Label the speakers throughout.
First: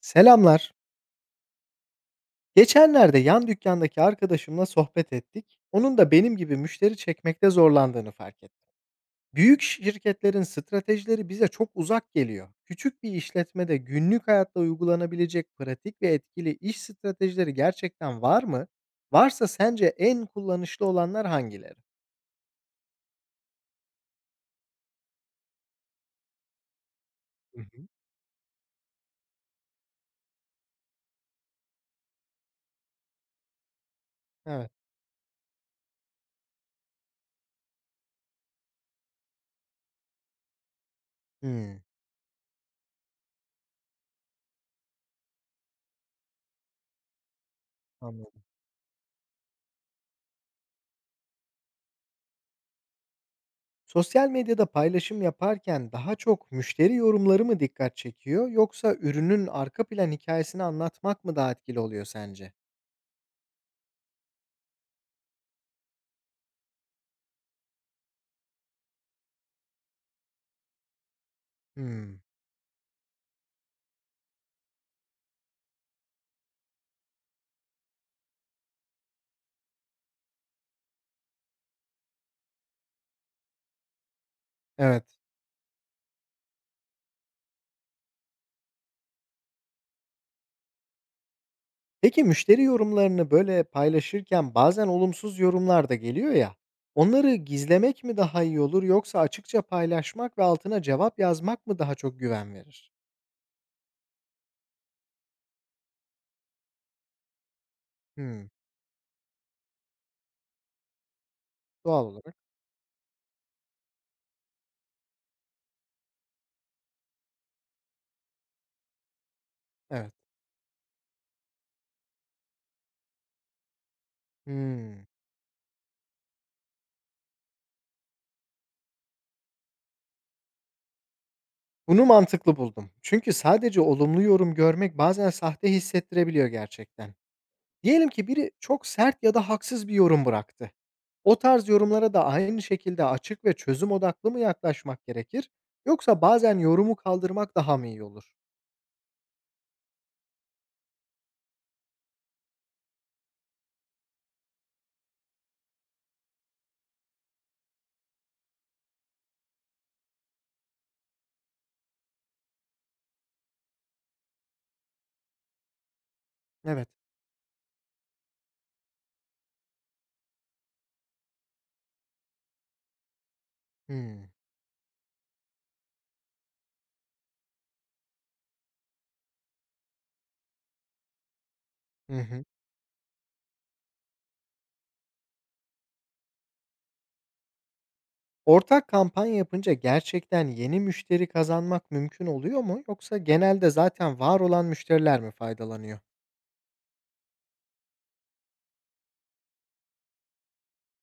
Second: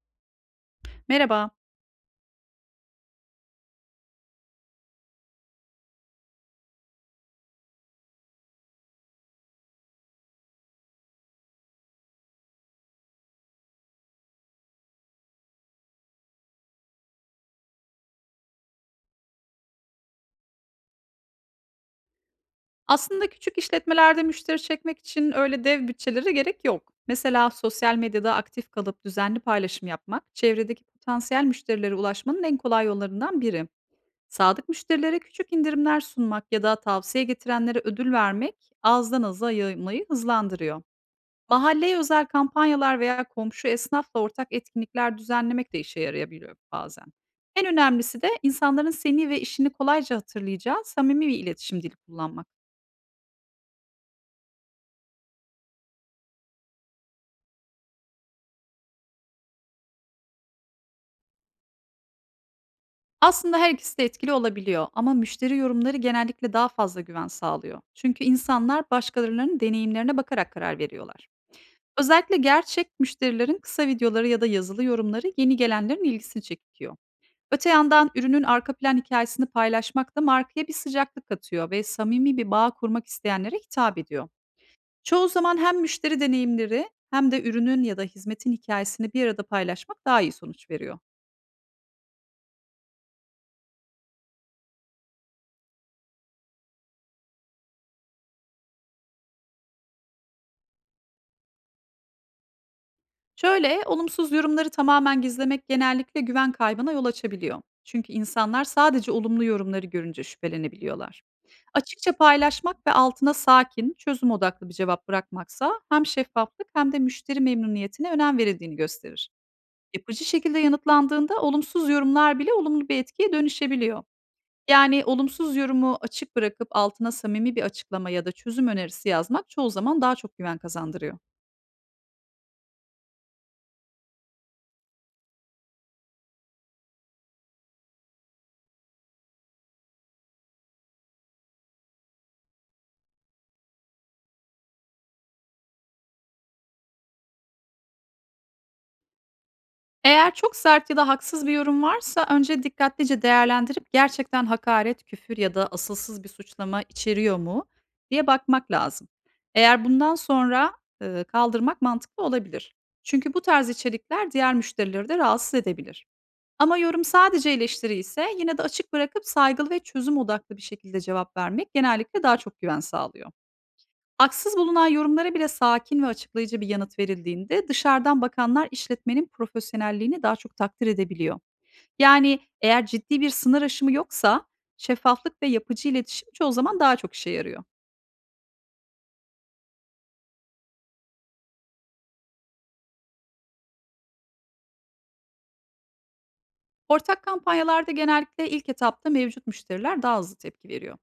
Speaker 1: Selamlar.
Speaker 2: Merhaba.
Speaker 1: Geçenlerde yan dükkandaki arkadaşımla sohbet ettik. Onun da benim gibi müşteri çekmekte zorlandığını fark ettim. Büyük şirketlerin stratejileri bize çok uzak geliyor. Küçük bir işletmede günlük hayatta uygulanabilecek pratik ve etkili iş stratejileri gerçekten var mı? Varsa sence en kullanışlı olanlar hangileri?
Speaker 2: Aslında küçük işletmelerde müşteri çekmek için öyle dev bütçelere gerek yok. Mesela
Speaker 1: Hı hı.
Speaker 2: sosyal medyada aktif kalıp düzenli paylaşım yapmak, çevredeki potansiyel müşterilere ulaşmanın en kolay yollarından biri. Sadık
Speaker 1: Evet.
Speaker 2: müşterilere küçük indirimler sunmak ya da tavsiye getirenlere ödül vermek azdan aza yayılmayı hızlandırıyor.
Speaker 1: Hmm,
Speaker 2: Mahalleye özel kampanyalar veya komşu esnafla ortak etkinlikler düzenlemek de işe yarayabiliyor bazen. En önemlisi de
Speaker 1: anladım.
Speaker 2: insanların seni ve işini kolayca hatırlayacağı samimi bir iletişim dili kullanmak.
Speaker 1: Sosyal medyada paylaşım yaparken daha çok müşteri yorumları mı dikkat çekiyor yoksa ürünün arka plan hikayesini anlatmak mı daha etkili oluyor sence?
Speaker 2: Aslında her ikisi de etkili olabiliyor ama müşteri yorumları genellikle daha fazla güven sağlıyor. Çünkü insanlar başkalarının deneyimlerine bakarak karar veriyorlar.
Speaker 1: Hımm,
Speaker 2: Özellikle gerçek müşterilerin kısa videoları ya da yazılı yorumları yeni gelenlerin ilgisini çekiyor. Öte yandan ürünün arka plan hikayesini paylaşmak da markaya bir sıcaklık katıyor ve samimi bir bağ kurmak isteyenlere hitap ediyor.
Speaker 1: evet.
Speaker 2: Çoğu zaman hem müşteri deneyimleri hem de ürünün ya da hizmetin hikayesini bir arada paylaşmak daha iyi sonuç veriyor.
Speaker 1: Peki müşteri yorumlarını, böyle, paylaşırken bazen olumsuz yorumlar da geliyor ya, onları gizlemek mi daha iyi olur yoksa açıkça paylaşmak ve altına cevap yazmak mı daha çok güven verir?
Speaker 2: Şöyle, olumsuz yorumları tamamen gizlemek genellikle güven kaybına yol açabiliyor. Çünkü
Speaker 1: Hımm,
Speaker 2: insanlar sadece olumlu yorumları görünce şüphelenebiliyorlar.
Speaker 1: doğal
Speaker 2: Açıkça
Speaker 1: olarak
Speaker 2: paylaşmak ve altına sakin, çözüm odaklı bir cevap bırakmaksa hem şeffaflık hem de müşteri memnuniyetine önem verildiğini gösterir.
Speaker 1: evet.
Speaker 2: Yapıcı şekilde yanıtlandığında olumsuz yorumlar bile olumlu bir etkiye dönüşebiliyor. Yani
Speaker 1: Hımm.
Speaker 2: olumsuz yorumu açık bırakıp altına samimi bir açıklama ya da çözüm önerisi yazmak çoğu zaman daha çok güven kazandırıyor.
Speaker 1: Bunu mantıklı buldum. Çünkü sadece olumlu yorum görmek bazen sahte hissettirebiliyor gerçekten. Diyelim ki biri çok sert ya da haksız bir yorum bıraktı. O tarz yorumlara da aynı şekilde açık ve çözüm odaklı mı yaklaşmak gerekir? Yoksa bazen yorumu kaldırmak daha mı iyi olur?
Speaker 2: Eğer çok sert ya da haksız bir yorum varsa önce dikkatlice değerlendirip gerçekten hakaret, küfür ya da asılsız bir suçlama içeriyor mu diye bakmak lazım. Eğer bundan sonra kaldırmak mantıklı olabilir. Çünkü bu tarz içerikler diğer müşterileri de rahatsız edebilir. Ama
Speaker 1: Evet.
Speaker 2: yorum sadece eleştiri ise yine de açık bırakıp saygılı ve çözüm odaklı bir şekilde cevap vermek genellikle daha çok güven sağlıyor.
Speaker 1: Hmm.
Speaker 2: Haksız bulunan yorumlara bile sakin ve açıklayıcı bir yanıt verildiğinde dışarıdan bakanlar işletmenin profesyonelliğini daha çok takdir edebiliyor.
Speaker 1: Hı
Speaker 2: Yani
Speaker 1: hı.
Speaker 2: eğer ciddi bir sınır aşımı yoksa şeffaflık ve yapıcı iletişim çoğu zaman daha çok işe yarıyor.
Speaker 1: Ortak kampanya yapınca gerçekten yeni müşteri kazanmak mümkün oluyor mu? Yoksa genelde zaten var olan müşteriler mi faydalanıyor?
Speaker 2: Ortak kampanyalarda genellikle ilk etapta mevcut müşteriler daha hızlı tepki veriyor.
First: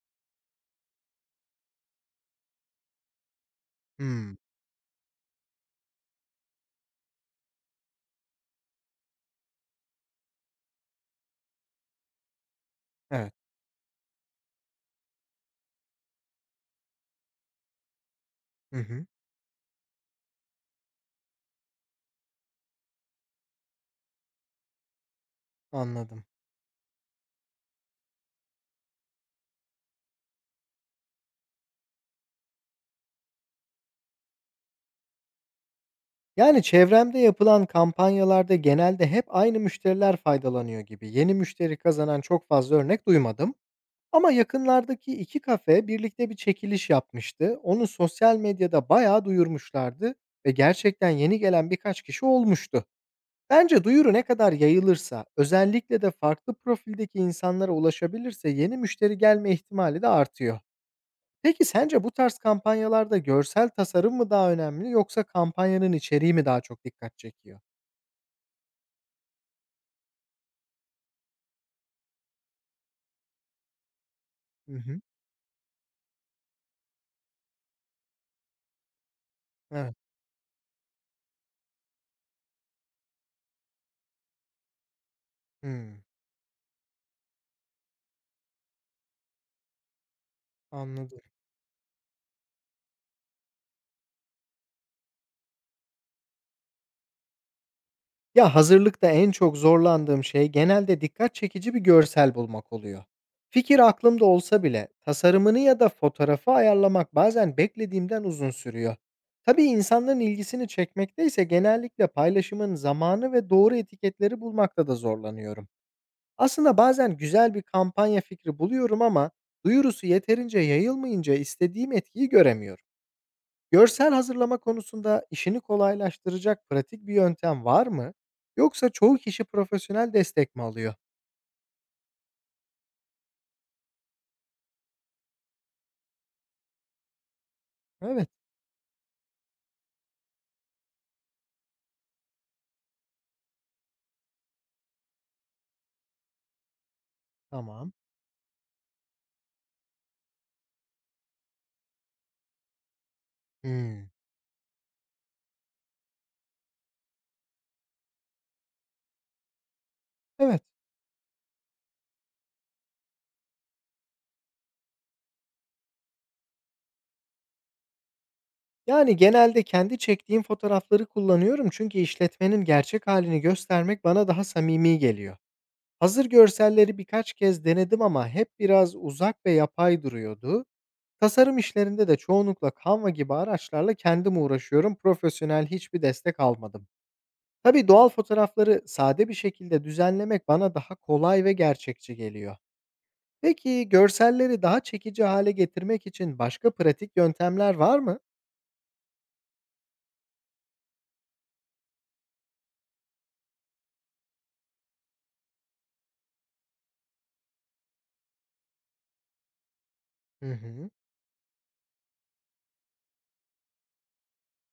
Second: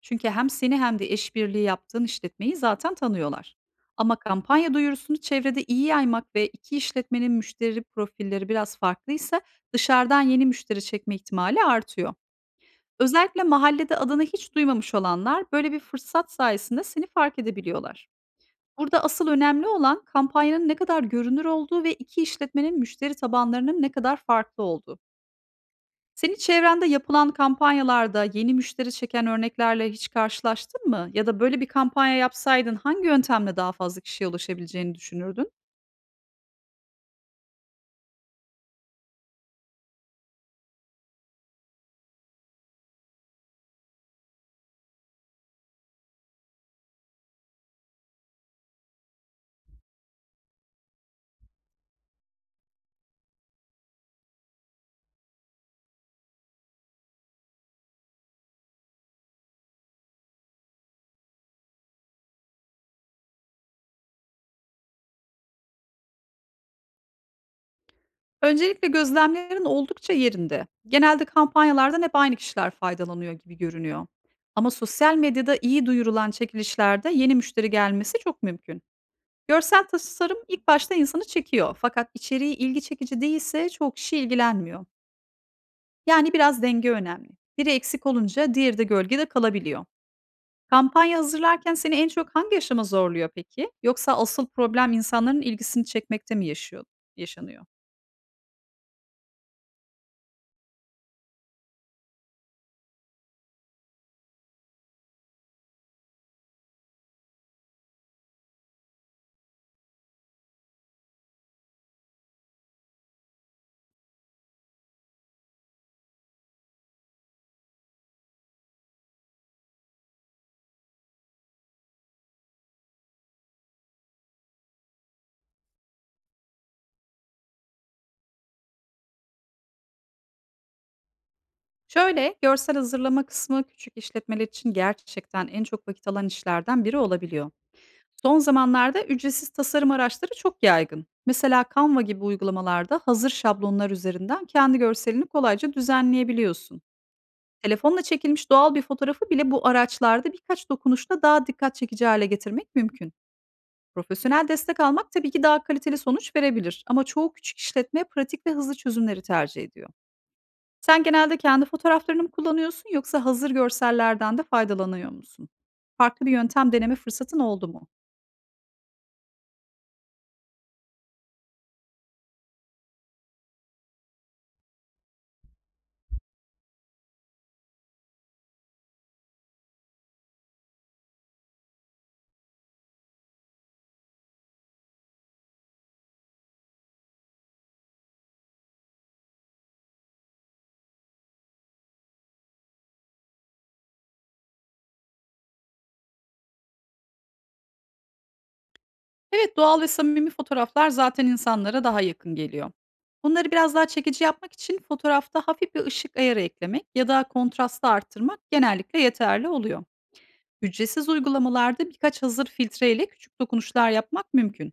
Speaker 2: Çünkü hem seni hem de işbirliği yaptığın işletmeyi zaten tanıyorlar. Ama
Speaker 1: Hmm.
Speaker 2: kampanya duyurusunu çevrede iyi yaymak ve iki işletmenin müşteri profilleri biraz farklıysa dışarıdan yeni müşteri çekme ihtimali artıyor.
Speaker 1: Evet.
Speaker 2: Özellikle mahallede adını hiç duymamış olanlar böyle bir fırsat sayesinde seni fark edebiliyorlar.
Speaker 1: Hı
Speaker 2: Burada
Speaker 1: hı.
Speaker 2: asıl önemli olan kampanyanın ne kadar görünür olduğu ve iki işletmenin müşteri tabanlarının ne kadar farklı olduğu.
Speaker 1: Anladım.
Speaker 2: Senin çevrende yapılan kampanyalarda yeni müşteri çeken örneklerle hiç karşılaştın mı? Ya da böyle bir kampanya yapsaydın hangi yöntemle daha fazla kişiye ulaşabileceğini düşünürdün?
Speaker 1: Yani çevremde yapılan kampanyalarda genelde hep aynı müşteriler faydalanıyor gibi. Yeni müşteri kazanan çok fazla örnek duymadım. Ama yakınlardaki 2 kafe birlikte bir çekiliş yapmıştı. Onu sosyal medyada bayağı duyurmuşlardı ve gerçekten yeni gelen birkaç kişi olmuştu. Bence duyuru ne kadar yayılırsa, özellikle de farklı profildeki insanlara ulaşabilirse yeni müşteri gelme ihtimali de artıyor. Peki sence bu tarz kampanyalarda görsel tasarım mı daha önemli yoksa kampanyanın içeriği mi daha çok dikkat çekiyor?
Speaker 2: Öncelikle gözlemlerin oldukça yerinde. Genelde kampanyalardan hep aynı kişiler faydalanıyor gibi görünüyor. Ama
Speaker 1: Hı hı.
Speaker 2: sosyal medyada iyi duyurulan çekilişlerde yeni müşteri gelmesi çok mümkün. Görsel
Speaker 1: Evet.
Speaker 2: tasarım ilk başta insanı çekiyor fakat içeriği ilgi çekici değilse çok kişi ilgilenmiyor.
Speaker 1: Hımm.
Speaker 2: Yani biraz denge önemli. Biri eksik olunca diğeri de gölgede kalabiliyor. Kampanya
Speaker 1: Anladım.
Speaker 2: hazırlarken seni en çok hangi aşama zorluyor peki? Yoksa asıl problem insanların ilgisini çekmekte mi yaşıyor, yaşanıyor?
Speaker 1: Ya, hazırlıkta en çok zorlandığım şey genelde dikkat çekici bir görsel bulmak oluyor. Fikir aklımda olsa bile tasarımını ya da fotoğrafı ayarlamak bazen beklediğimden uzun sürüyor. Tabii insanların ilgisini çekmekte ise genellikle paylaşımın zamanı ve doğru etiketleri bulmakta da zorlanıyorum. Aslında bazen güzel bir kampanya fikri buluyorum ama duyurusu yeterince yayılmayınca istediğim etkiyi göremiyorum. Görsel hazırlama konusunda işini kolaylaştıracak pratik bir yöntem var mı? Yoksa çoğu kişi profesyonel destek mi alıyor?
Speaker 2: Şöyle, görsel hazırlama kısmı küçük işletmeler için gerçekten en çok vakit alan işlerden biri olabiliyor.
Speaker 1: Evet,
Speaker 2: Son zamanlarda ücretsiz tasarım araçları çok yaygın. Mesela Canva gibi uygulamalarda hazır şablonlar üzerinden kendi görselini kolayca düzenleyebiliyorsun.
Speaker 1: tamam.
Speaker 2: Telefonla çekilmiş doğal bir fotoğrafı bile bu araçlarda birkaç dokunuşla daha dikkat çekici hale getirmek mümkün.
Speaker 1: Hmm,
Speaker 2: Profesyonel destek almak tabii ki daha kaliteli sonuç verebilir ama çoğu küçük işletme pratik ve hızlı çözümleri tercih ediyor.
Speaker 1: evet.
Speaker 2: Sen genelde kendi fotoğraflarını mı kullanıyorsun yoksa hazır görsellerden de faydalanıyor musun? Farklı bir yöntem deneme fırsatın oldu mu?
Speaker 1: Yani genelde kendi çektiğim fotoğrafları kullanıyorum çünkü işletmenin gerçek halini göstermek bana daha samimi geliyor. Hazır görselleri birkaç kez denedim ama hep biraz uzak ve yapay duruyordu. Tasarım işlerinde de çoğunlukla Canva gibi araçlarla kendim uğraşıyorum. Profesyonel hiçbir destek almadım. Tabii doğal fotoğrafları sade bir şekilde düzenlemek bana daha kolay ve gerçekçi geliyor. Peki görselleri daha çekici hale getirmek için başka pratik yöntemler var mı?
Speaker 2: Evet, doğal ve samimi fotoğraflar zaten insanlara daha yakın geliyor. Bunları biraz daha çekici yapmak için fotoğrafta hafif bir ışık ayarı eklemek ya da kontrastı arttırmak genellikle yeterli oluyor.
Speaker 1: Hı hı.
Speaker 2: Ücretsiz uygulamalarda birkaç hazır filtreyle küçük dokunuşlar yapmak mümkün.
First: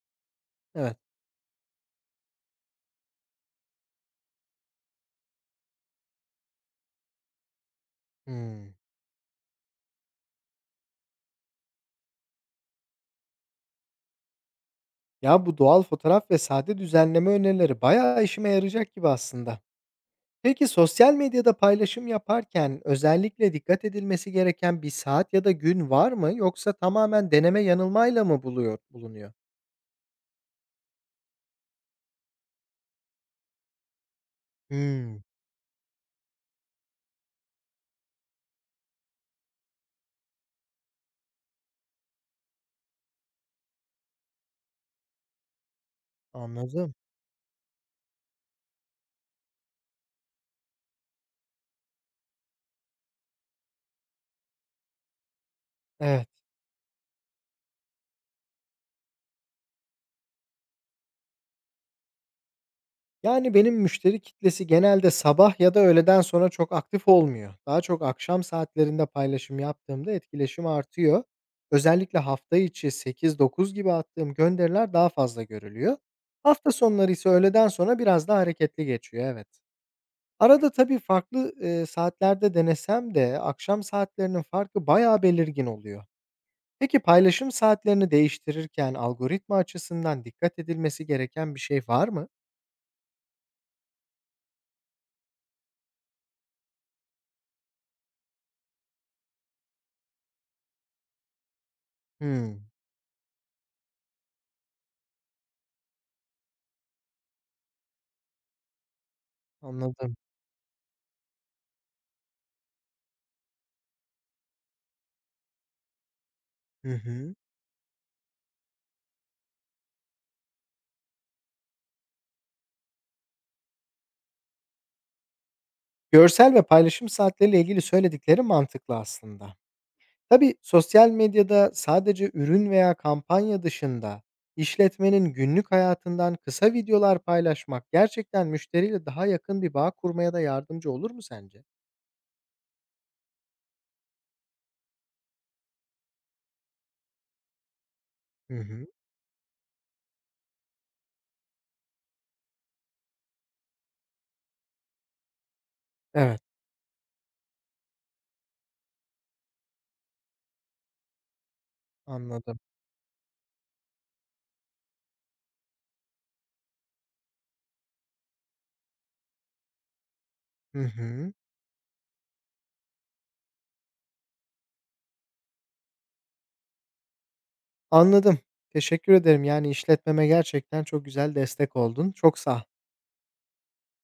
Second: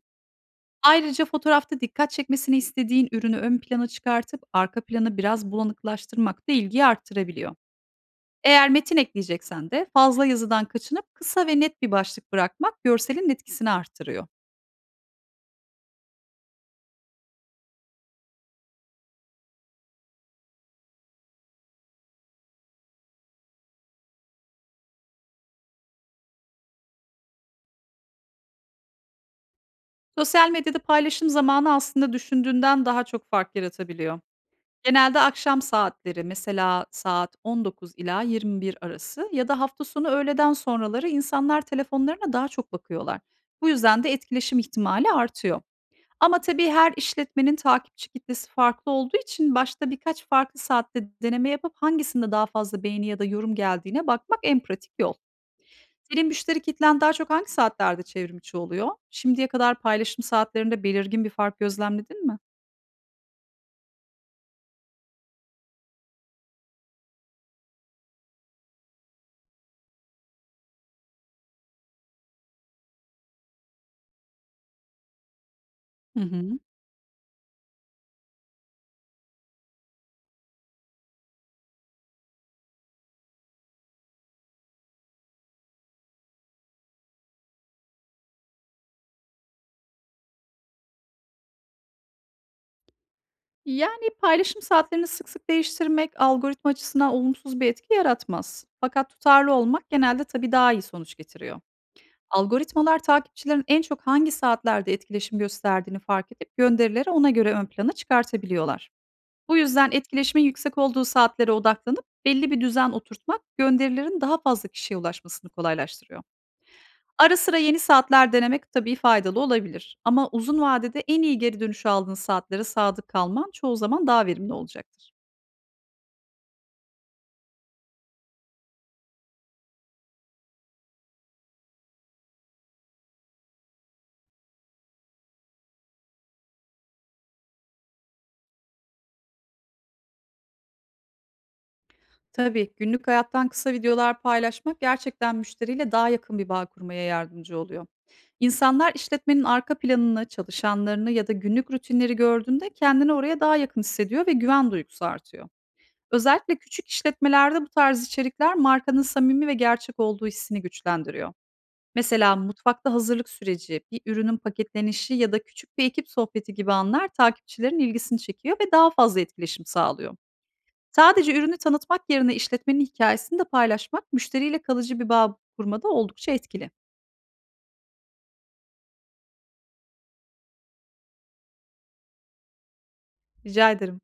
Speaker 1: Evet.
Speaker 2: Ayrıca fotoğrafta dikkat çekmesini istediğin ürünü ön plana çıkartıp arka planı biraz bulanıklaştırmak da ilgiyi arttırabiliyor. Eğer
Speaker 1: Hmm.
Speaker 2: metin ekleyeceksen de fazla yazıdan kaçınıp kısa ve net bir başlık bırakmak görselin etkisini artırıyor.
Speaker 1: Ya bu doğal fotoğraf ve sade düzenleme önerileri bayağı işime yarayacak gibi aslında. Peki sosyal medyada paylaşım yaparken özellikle dikkat edilmesi gereken bir saat ya da gün var mı yoksa tamamen deneme yanılmayla mı bulunuyor?
Speaker 2: Sosyal medyada paylaşım zamanı aslında düşündüğünden daha çok fark yaratabiliyor. Genelde
Speaker 1: Hmm,
Speaker 2: akşam saatleri, mesela saat 19 ila 21 arası ya da hafta sonu öğleden sonraları, insanlar telefonlarına daha çok bakıyorlar. Bu yüzden de etkileşim ihtimali artıyor. Ama tabii her
Speaker 1: anladım.
Speaker 2: işletmenin takipçi kitlesi farklı olduğu için başta birkaç farklı saatte deneme yapıp hangisinde daha fazla beğeni ya da yorum geldiğine bakmak en pratik yol. Senin
Speaker 1: Evet.
Speaker 2: müşteri kitlen daha çok hangi saatlerde çevrim içi oluyor? Şimdiye kadar paylaşım saatlerinde belirgin bir fark gözlemledin mi?
Speaker 1: Yani, benim müşteri kitlesi genelde sabah ya da öğleden sonra çok aktif olmuyor. Daha çok akşam saatlerinde paylaşım yaptığımda etkileşim artıyor. Özellikle hafta içi 8-9 gibi attığım gönderiler daha fazla görülüyor.
Speaker 2: Hı hı.
Speaker 1: Hafta sonları ise öğleden sonra biraz daha hareketli geçiyor, evet. Arada tabii farklı saatlerde denesem de akşam saatlerinin farkı bayağı belirgin oluyor. Peki paylaşım saatlerini değiştirirken algoritma açısından dikkat edilmesi gereken bir şey var mı?
Speaker 2: Yani paylaşım saatlerini sık sık değiştirmek algoritma açısından olumsuz bir etki yaratmaz. Fakat tutarlı olmak genelde tabii daha iyi sonuç getiriyor.
Speaker 1: Hımm,
Speaker 2: Algoritmalar takipçilerin en çok hangi saatlerde etkileşim gösterdiğini fark edip gönderileri ona göre ön plana çıkartabiliyorlar. Bu yüzden
Speaker 1: anladım.
Speaker 2: etkileşimin yüksek olduğu saatlere odaklanıp belli bir düzen oturtmak gönderilerin daha fazla kişiye ulaşmasını kolaylaştırıyor.
Speaker 1: Hı hı.
Speaker 2: Ara sıra yeni saatler denemek tabii faydalı olabilir ama uzun vadede en iyi geri dönüşü aldığın saatlere sadık kalman çoğu zaman daha verimli olacaktır.
Speaker 1: Görsel ve paylaşım saatleriyle ilgili söyledikleri mantıklı aslında. Tabii sosyal medyada sadece ürün veya kampanya dışında işletmenin günlük hayatından kısa videolar paylaşmak gerçekten müşteriyle daha yakın bir bağ kurmaya da yardımcı olur mu sence?
Speaker 2: Tabii günlük hayattan kısa videolar paylaşmak gerçekten müşteriyle daha yakın bir bağ kurmaya yardımcı oluyor.
Speaker 1: Hı hı.
Speaker 2: İnsanlar işletmenin arka planını, çalışanlarını ya da günlük rutinleri gördüğünde kendini oraya daha yakın hissediyor ve güven duygusu artıyor.
Speaker 1: Evet,
Speaker 2: Özellikle küçük işletmelerde bu tarz içerikler markanın samimi ve gerçek olduğu hissini güçlendiriyor. Mesela
Speaker 1: anladım.
Speaker 2: mutfakta hazırlık süreci, bir ürünün paketlenişi ya da küçük bir ekip sohbeti gibi anlar takipçilerin ilgisini çekiyor ve daha fazla etkileşim sağlıyor.
Speaker 1: Hı
Speaker 2: Sadece
Speaker 1: hı.
Speaker 2: ürünü tanıtmak yerine işletmenin hikayesini de paylaşmak müşteriyle kalıcı bir bağ kurmada oldukça etkili.
Speaker 1: Anladım. Teşekkür ederim. Yani işletmeme gerçekten çok güzel destek oldun. Çok sağ ol.
Speaker 2: Rica ederim.